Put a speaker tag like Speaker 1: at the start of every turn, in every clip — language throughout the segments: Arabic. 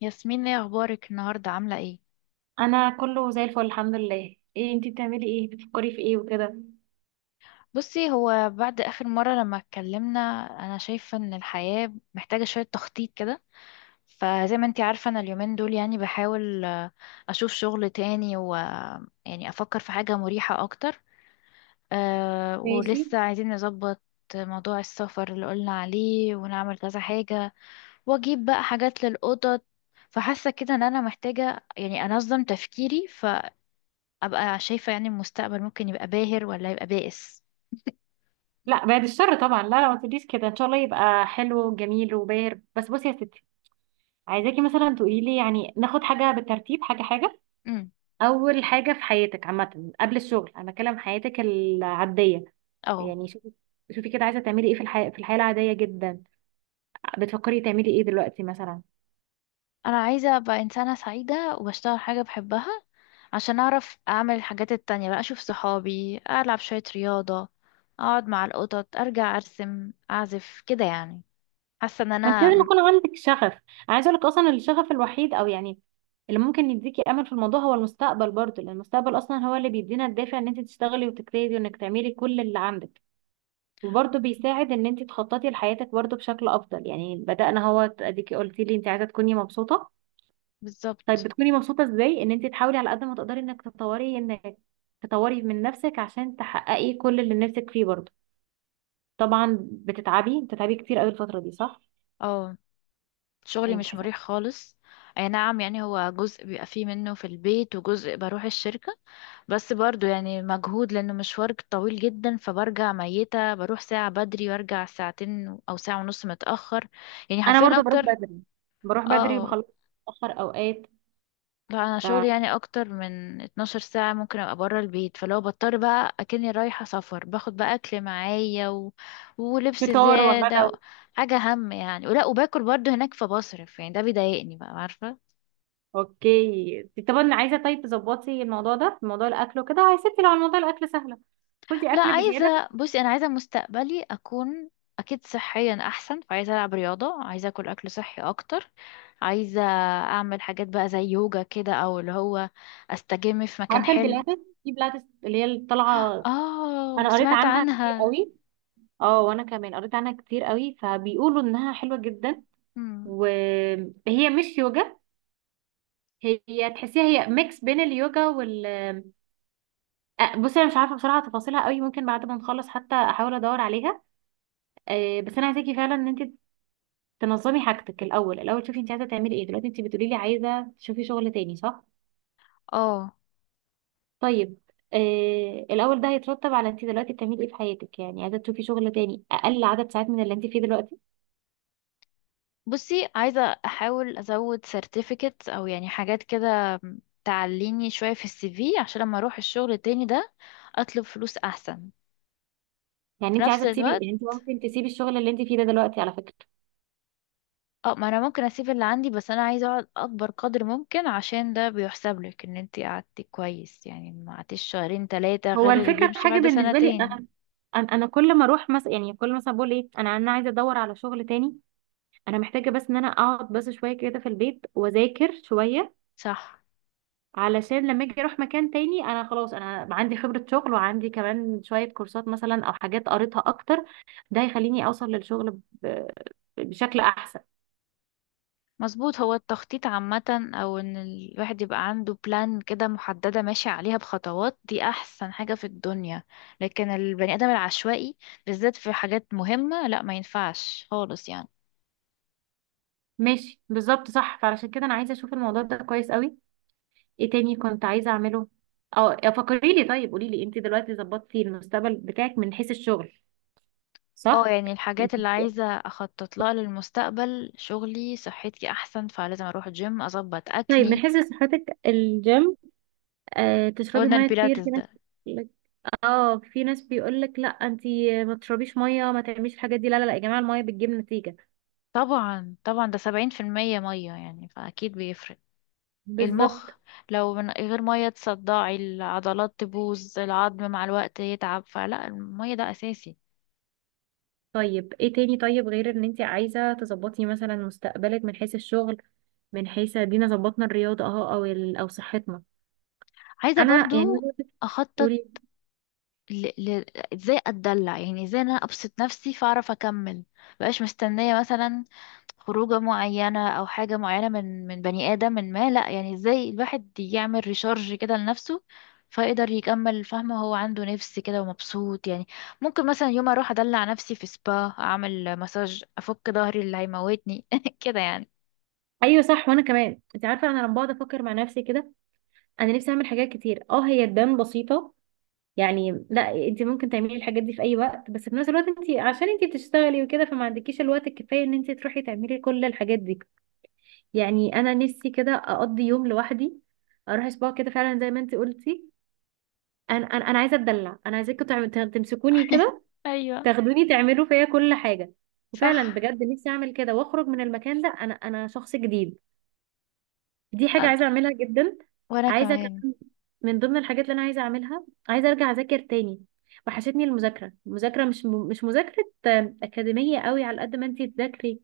Speaker 1: ياسمين، ايه اخبارك النهارده؟ عامله ايه؟
Speaker 2: انا كله زي الفل الحمد لله. ايه انتي بتعملي ايه؟ بتفكري في ايه وكده؟
Speaker 1: بصي، هو بعد اخر مره لما اتكلمنا انا شايفه ان الحياه محتاجه شويه تخطيط كده. فزي ما انتي عارفه انا اليومين دول يعني بحاول اشوف شغل تاني، و يعني افكر في حاجه مريحه اكتر. أه،
Speaker 2: ماشي.
Speaker 1: ولسه عايزين نظبط موضوع السفر اللي قلنا عليه ونعمل كذا حاجه، واجيب بقى حاجات للاوضه. فحاسه كده ان انا محتاجه يعني انظم تفكيري، ابقى شايفة يعني المستقبل ممكن يبقى باهر ولا يبقى بائس.
Speaker 2: لا، بعد الشر طبعا. لا لا، ما تقوليش كده. ان شاء الله يبقى حلو وجميل وباهر. بس بصي يا ستي، عايزاكي مثلا تقولي لي يعني ناخد حاجه بالترتيب، حاجه حاجه.
Speaker 1: امم
Speaker 2: اول حاجه في حياتك عامه، قبل الشغل، انا بتكلم حياتك العاديه.
Speaker 1: اه،
Speaker 2: يعني شوفي، كده عايزه تعملي ايه في الحياه، في الحياه العاديه جدا؟ بتفكري تعملي ايه دلوقتي مثلا؟
Speaker 1: انا عايزة ابقى انسانة سعيدة واشتغل حاجة بحبها، عشان اعرف اعمل الحاجات التانية بقى. اشوف صحابي، العب شوية رياضة، اقعد مع القطط، ارجع ارسم اعزف كده يعني. حاسة ان
Speaker 2: ما انت
Speaker 1: انا
Speaker 2: لازم يكون عندك شغف. انا عايزه اقول لك اصلا الشغف الوحيد او يعني اللي ممكن يديكي امل في الموضوع هو المستقبل برضو، لان المستقبل اصلا هو اللي بيدينا الدافع ان انت تشتغلي وتجتهدي وانك تعملي كل اللي عندك. وبرضو بيساعد ان انت تخططي لحياتك برضو بشكل افضل. يعني بدأنا، هو اديكي قلتي لي انت عايزه تكوني مبسوطه. طيب
Speaker 1: بالظبط.
Speaker 2: بتكوني مبسوطه ازاي؟ ان انت تحاولي على قد ما تقدري انك تطوري من نفسك عشان تحققي كل اللي نفسك فيه برضو. طبعا بتتعبي، كتير قوي الفتره دي، صح؟
Speaker 1: اه، شغلي
Speaker 2: يعني
Speaker 1: مش
Speaker 2: بتحسي.
Speaker 1: مريح خالص. اي نعم، يعني هو جزء بيبقى فيه منه في البيت وجزء بروح الشركة، بس برضو يعني مجهود لأنه مشوار طويل جدا. فبرجع ميتة، بروح ساعة بدري وارجع ساعتين أو ساعة ونص متأخر، يعني
Speaker 2: انا
Speaker 1: حرفيا
Speaker 2: برضو بروح
Speaker 1: أكتر.
Speaker 2: بدري،
Speaker 1: اه،
Speaker 2: بخلص متاخر اوقات.
Speaker 1: لا أنا شغلي يعني أكتر من 12 ساعة ممكن أبقى برا البيت. فلو بضطر بقى أكني رايحة سفر، باخد بقى أكل معايا و... ولبس
Speaker 2: ففطار
Speaker 1: زيادة و...
Speaker 2: وغدا.
Speaker 1: حاجة هم يعني. ولا وباكل برضو هناك فبصرف، يعني ده بيضايقني بقى، عارفة.
Speaker 2: اوكي. طب انا عايزه، طيب تظبطي الموضوع ده، موضوع الاكل وكده يا ستي. لو على موضوع الاكل سهله، خدي
Speaker 1: لا،
Speaker 2: اكل بزياده.
Speaker 1: عايزة. بصي أنا عايزة مستقبلي أكون أكيد صحيا أحسن، فعايزة ألعب رياضة، عايزة أكل أكل صحي أكتر. عايزة أعمل حاجات بقى زي يوجا كده، أو اللي هو أستجم في مكان
Speaker 2: عارفه
Speaker 1: حلو.
Speaker 2: البلاتس؟ في بلاتس اللي هي اللي طالعه.
Speaker 1: آه،
Speaker 2: انا قريت
Speaker 1: سمعت
Speaker 2: عنها كتير
Speaker 1: عنها.
Speaker 2: قوي. اه وانا كمان قريت عنها كتير قوي، فبيقولوا انها حلوه جدا.
Speaker 1: مم.
Speaker 2: وهي مش يوجا. هي تحسيها هي ميكس بين اليوجا وال... بصي انا مش عارفه بصراحه تفاصيلها قوي. ممكن بعد ما نخلص حتى احاول ادور عليها. بس انا عايزاكي فعلا ان انت تنظمي حاجتك الاول. الاول شوفي انت عايزه تعملي ايه دلوقتي. انت بتقولي لي عايزه تشوفي شغل تاني، صح؟
Speaker 1: آه،
Speaker 2: طيب، آه، الاول ده هيترتب على انت دلوقتي بتعملي ايه في حياتك. يعني عايزه تشوفي شغل تاني اقل عدد ساعات من اللي انت فيه دلوقتي؟
Speaker 1: بصي عايزة أحاول أزود سيرتيفيكت أو يعني حاجات كده تعليني شوية في السي في، عشان لما أروح الشغل التاني ده أطلب فلوس أحسن.
Speaker 2: يعني
Speaker 1: في
Speaker 2: انت
Speaker 1: نفس
Speaker 2: عايزه تسيبي،
Speaker 1: الوقت
Speaker 2: يعني انت ممكن تسيبي الشغل اللي انت فيه ده دلوقتي على فكره.
Speaker 1: اه، ما انا ممكن اسيب اللي عندي، بس انا عايزه اقعد اكبر قدر ممكن عشان ده بيحسب لك ان انت قعدتي كويس، يعني ما قعدتيش شهرين ثلاثه غير
Speaker 2: هو
Speaker 1: اللي
Speaker 2: الفكره في
Speaker 1: بيمشي
Speaker 2: حاجه
Speaker 1: بعد
Speaker 2: بالنسبه لي
Speaker 1: سنتين.
Speaker 2: انا. انا كل ما اروح مثلا، يعني كل مثلا بقول ايه، انا عايزه ادور على شغل تاني. انا محتاجه بس ان انا اقعد بس شويه كده في البيت واذاكر شويه.
Speaker 1: صح،
Speaker 2: علشان لما اجي اروح مكان تاني انا خلاص، انا عندي خبرة شغل وعندي كمان شوية كورسات مثلا او حاجات قريتها اكتر. ده هيخليني اوصل للشغل بشكل احسن.
Speaker 1: مظبوط. هو التخطيط عامه، او ان الواحد يبقى عنده بلان كده محدده ماشي عليها بخطوات، دي احسن حاجه في الدنيا. لكن البني ادم العشوائي بالذات في حاجات مهمه، لا ما ينفعش خالص يعني.
Speaker 2: ماشي بالظبط صح. فعلشان كده انا عايزة اشوف الموضوع ده كويس قوي. ايه تاني كنت عايزة اعمله؟ اه، فكري لي. طيب قولي لي، انت دلوقتي ظبطتي المستقبل بتاعك من حيث الشغل،
Speaker 1: اه،
Speaker 2: صح؟
Speaker 1: يعني
Speaker 2: انت
Speaker 1: الحاجات اللي عايزة اخطط لها للمستقبل، شغلي، صحتي احسن فلازم اروح جيم اظبط
Speaker 2: طيب من
Speaker 1: اكلي.
Speaker 2: حيث صحتك، الجيم. آه، تشربي
Speaker 1: قلنا
Speaker 2: ميه
Speaker 1: البيلاتس
Speaker 2: كتير، في ناس.
Speaker 1: ده.
Speaker 2: اه، في ناس بيقولك لا انتي ما تشربيش ميه، ما تعمليش الحاجات دي. لا لا لا يا جماعه، الميه بتجيب نتيجه.
Speaker 1: طبعا طبعا، ده 70% مية يعني، فاكيد بيفرق
Speaker 2: بالظبط.
Speaker 1: المخ. لو من غير مية تصدعي، العضلات تبوظ، العظم مع الوقت يتعب، فلا، المية ده اساسي.
Speaker 2: طيب ايه تاني؟ طيب غير ان انتي عايزه تظبطي مثلا مستقبلك من حيث الشغل، من حيث، دينا ظبطنا الرياضه اهو، او ال... او صحتنا.
Speaker 1: عايزة
Speaker 2: انا يعني
Speaker 1: برضو اخطط
Speaker 2: قولي.
Speaker 1: ل... ل... ازاي اتدلع، يعني ازاي إن انا ابسط نفسي فاعرف اكمل. مبقاش مستنية مثلا خروجة معينة أو حاجة معينة من بني آدم، من ما، لأ. يعني ازاي الواحد يعمل ريشارج كده لنفسه فيقدر يكمل، فاهمة؟ هو عنده نفس كده ومبسوط يعني. ممكن مثلا يوم أروح أدلع نفسي في سبا، أعمل مساج، أفك ظهري اللي هيموتني كده يعني.
Speaker 2: ايوه صح. وانا كمان انت عارفه انا لما بقعد افكر مع نفسي كده، انا نفسي اعمل حاجات كتير، اه هي تبان بسيطه. يعني لا، انت ممكن تعملي الحاجات دي في اي وقت، بس في نفس الوقت انت عشان انت بتشتغلي وكده، فما عندكيش الوقت الكفايه ان انت تروحي تعملي كل الحاجات دي. يعني انا نفسي كده اقضي يوم لوحدي، اروح اسبوع كده فعلا زي ما انت قلتي. انا عايزه اتدلع. انا تمسكوني كده،
Speaker 1: أيوة،
Speaker 2: تاخدوني تعملوا فيا كل حاجه.
Speaker 1: صح.
Speaker 2: وفعلا بجد نفسي اعمل كده واخرج من المكان ده انا شخص جديد. دي حاجه
Speaker 1: أنا
Speaker 2: عايزه اعملها جدا.
Speaker 1: وأنا
Speaker 2: عايزه
Speaker 1: كمان.
Speaker 2: كمان، من ضمن الحاجات اللي انا عايزه اعملها، عايزه ارجع اذاكر تاني. وحشتني المذاكره. مش مذاكره اكاديميه قوي. على قد ما انت تذاكري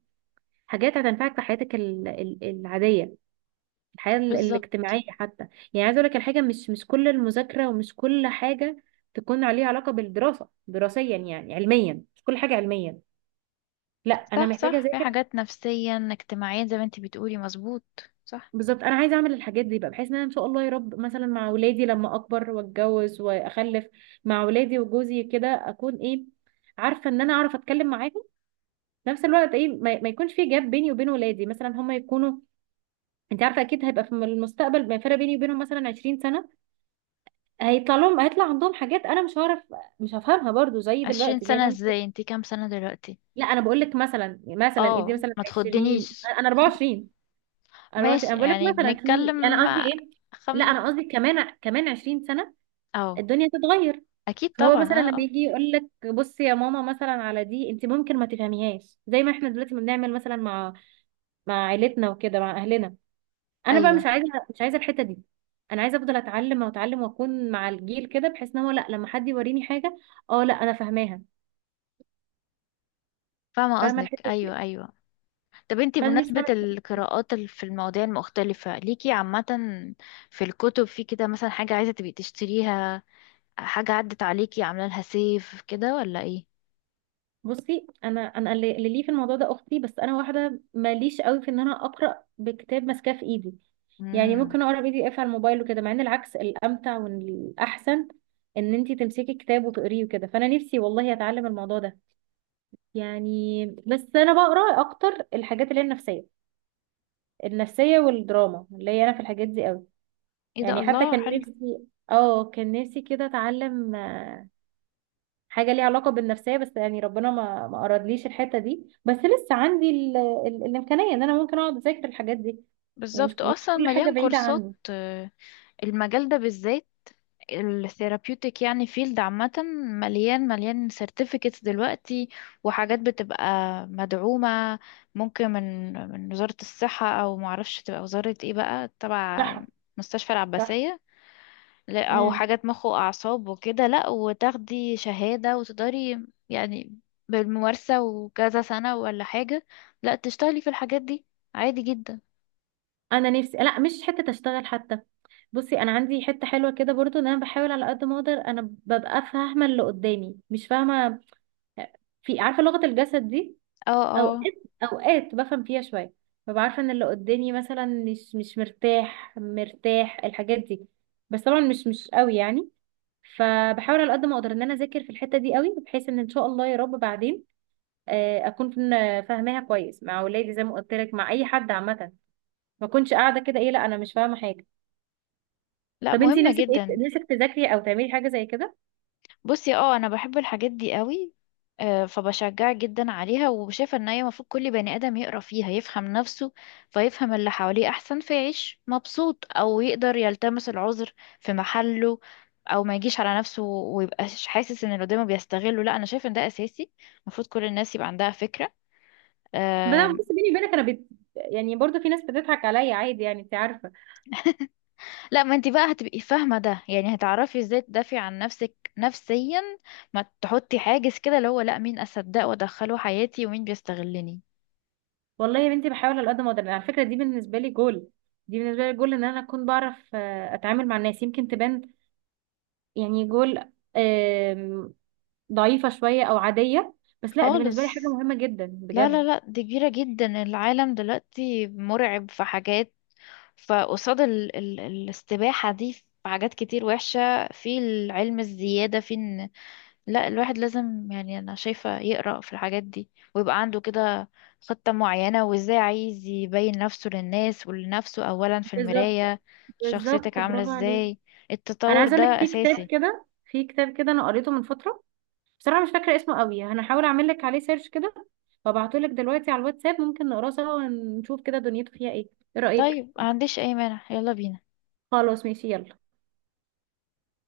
Speaker 2: حاجات هتنفعك في حياتك العاديه، الحياة
Speaker 1: بالظبط.
Speaker 2: الاجتماعية حتى. يعني عايزة اقول لك الحاجة مش كل المذاكرة، ومش كل حاجة تكون عليها علاقة بالدراسة دراسيا، يعني علميا، مش كل حاجة علميا. لا انا
Speaker 1: صح
Speaker 2: محتاجة
Speaker 1: صح، في
Speaker 2: اذاكر.
Speaker 1: حاجات نفسيا اجتماعيا زي ما انتي بتقولي، مظبوط. صح.
Speaker 2: بالظبط. انا عايزة اعمل الحاجات دي بقى بحيث ان انا ان شاء الله يا رب، مثلا مع اولادي لما اكبر واتجوز واخلف، مع اولادي وجوزي كده، اكون ايه، عارفة ان انا اعرف اتكلم معاهم. في نفس الوقت ايه، ما يكونش في جاب بيني وبين ولادي. مثلا هم يكونوا، انت عارفة اكيد هيبقى في المستقبل، ما فرق بيني وبينهم مثلا 20 سنة، هيطلع لهم، هيطلع عندهم حاجات انا مش هعرف، مش هفهمها برضو زي
Speaker 1: عشرين
Speaker 2: دلوقتي زي
Speaker 1: سنة
Speaker 2: ما انت.
Speaker 1: ازاي، انتي كام سنة دلوقتي؟
Speaker 2: لا انا بقول لك مثلا، ادي
Speaker 1: اه،
Speaker 2: مثلا
Speaker 1: ما
Speaker 2: 20.
Speaker 1: تخدنيش.
Speaker 2: انا 24. 24 انا
Speaker 1: ماشي،
Speaker 2: بقول لك
Speaker 1: يعني
Speaker 2: مثلا في، يعني
Speaker 1: بنتكلم.
Speaker 2: انا قصدي ايه. لا
Speaker 1: خم.
Speaker 2: انا قصدي كمان، 20 سنه
Speaker 1: أو
Speaker 2: الدنيا تتغير.
Speaker 1: أكيد
Speaker 2: فهو
Speaker 1: طبعا،
Speaker 2: مثلا
Speaker 1: اه
Speaker 2: لما
Speaker 1: اه.
Speaker 2: يجي يقول لك بصي يا ماما مثلا على دي انت ممكن ما تفهميهاش زي ما احنا دلوقتي ما بنعمل مثلا مع عيلتنا وكده، مع اهلنا. انا بقى
Speaker 1: أيوه،
Speaker 2: مش عايزه، الحته دي. انا عايزه افضل اتعلم واتعلم واكون مع الجيل كده بحيث ان هو لا، لما حد يوريني حاجه اه، لا انا فاهماها.
Speaker 1: فاهمة
Speaker 2: فاهمه
Speaker 1: قصدك،
Speaker 2: الحته دي.
Speaker 1: أيوه أيوه. طب انتي
Speaker 2: فانا نفسي
Speaker 1: بمناسبة
Speaker 2: اعمل.
Speaker 1: القراءات في المواضيع المختلفة ليكي عامة، في الكتب في كده، مثلا حاجة عايزة تبقي تشتريها، حاجة عدت عليكي عاملة لها سيف كده، ولا ايه؟
Speaker 2: بصي انا، اللي ليه في الموضوع ده اختي. بس انا واحده ماليش قوي في ان انا اقرا بكتاب ماسكاه في ايدي. يعني
Speaker 1: مم.
Speaker 2: ممكن اقرا بي دي اف على الموبايل وكده، مع ان العكس الامتع والاحسن ان انتي تمسكي كتاب وتقريه وكده. فانا نفسي والله اتعلم الموضوع ده. يعني بس انا بقرا اكتر الحاجات اللي هي النفسيه، النفسية والدراما اللي هي انا في الحاجات دي قوي.
Speaker 1: ايه ده،
Speaker 2: يعني حتى
Speaker 1: الله،
Speaker 2: كان
Speaker 1: حلو.
Speaker 2: نفسي، اه كان نفسي كده اتعلم حاجة ليها علاقة بالنفسية، بس يعني ربنا ما أرادليش الحتة دي. بس لسه عندي الإمكانية ان انا ممكن اقعد اذاكر الحاجات دي. يعني
Speaker 1: بالظبط،
Speaker 2: مش
Speaker 1: اصلا
Speaker 2: كل حاجة
Speaker 1: مليان
Speaker 2: بعيدة
Speaker 1: كورسات.
Speaker 2: عني.
Speaker 1: المجال ده بالذات، الثيرابيوتيك يعني، فيلد عامة مليان مليان سيرتيفيكتس دلوقتي. وحاجات بتبقى مدعومة، ممكن من وزارة الصحة، أو معرفش تبقى وزارة ايه بقى، تبع
Speaker 2: صح
Speaker 1: مستشفى
Speaker 2: صح.
Speaker 1: العباسية. لا، أو
Speaker 2: امم
Speaker 1: حاجات مخ وأعصاب وكده، لأ، وتاخدي شهادة وتقدري يعني بالممارسة وكذا سنة ولا حاجة، لأ، تشتغلي في الحاجات دي عادي جدا.
Speaker 2: انا نفسي لا، مش حتة اشتغل حتى. بصي انا عندي حتة حلوة كده برضو، ان انا بحاول على قد ما اقدر انا ببقى فاهمة اللي قدامي مش فاهمة. في، عارفة لغة الجسد دي؟
Speaker 1: اه اه.
Speaker 2: اوقات، بفهم فيها شويه. ببقى عارفه ان اللي قدامي مثلا مش مرتاح، الحاجات دي. بس طبعا مش قوي يعني. فبحاول على قد ما اقدر ان انا اذاكر في الحته دي قوي بحيث ان ان شاء الله يا رب بعدين اكون فاهماها كويس مع اولادي، زي ما قلت لك مع اي حد عامه. ما اكونش قاعده كده، ايه، لا انا مش فاهمه حاجه.
Speaker 1: لأ،
Speaker 2: طب انتي
Speaker 1: مهمة
Speaker 2: نفسك ايه؟
Speaker 1: جدا.
Speaker 2: نفسك تذاكري او تعملي حاجه زي كده؟
Speaker 1: بصي اه، انا بحب الحاجات دي قوي. فبشجعك جدا عليها، وشايفه ان هي المفروض كل بني ادم يقرا فيها، يفهم نفسه فيفهم اللي حواليه احسن، فيعيش مبسوط، او يقدر يلتمس العذر في محله، او ما يجيش على نفسه ويبقاش حاسس ان اللي قدامه بيستغله. لا، انا شايفه ان ده اساسي، المفروض كل الناس يبقى عندها فكره.
Speaker 2: بس أنا-
Speaker 1: آم.
Speaker 2: بس بيني وبينك انا بت... يعني برضه في ناس بتضحك عليا عادي، يعني انت عارفه.
Speaker 1: لا، ما انت بقى هتبقي فاهمه ده، يعني هتعرفي ازاي تدافعي عن نفسك نفسيا، ما تحطي حاجز كده اللي هو لا، مين اصدق وادخله حياتي ومين بيستغلني.
Speaker 2: والله يا بنتي، بحاول على قد ما اقدر. على فكره دي بالنسبه لي جول، ان انا اكون بعرف اتعامل مع الناس. يمكن تبان يعني جول، آم، ضعيفه شويه او عاديه، بس لا دي بالنسبه لي حاجه
Speaker 1: خالص.
Speaker 2: مهمه جدا
Speaker 1: لا لا
Speaker 2: بجد.
Speaker 1: لا، دي كبيرة جدا، العالم دلوقتي مرعب، في حاجات. فقصاد ال الاستباحة دي في حاجات كتير وحشة، في العلم الزيادة في ان، لا، الواحد لازم، يعني انا شايفة، يقرأ في الحاجات دي، ويبقى عنده كده خطة معينة، وازاي عايز يبين نفسه للناس ولنفسه اولا في
Speaker 2: بالظبط.
Speaker 1: المراية، شخصيتك عاملة
Speaker 2: برافو عليكي.
Speaker 1: ازاي.
Speaker 2: انا
Speaker 1: التطور
Speaker 2: عايزه اقول
Speaker 1: ده
Speaker 2: لك في كتاب
Speaker 1: اساسي.
Speaker 2: كده، انا قريته من فتره. بصراحه مش فاكره اسمه قوي. انا هحاول اعمل لك عليه سيرش كده وابعته لك دلوقتي على الواتساب. ممكن نقراه سوا ونشوف كده دنيته فيها ايه. ايه رايك؟
Speaker 1: طيب، ما عنديش اي مانع، يلا بينا.
Speaker 2: خلاص ماشي، يلا.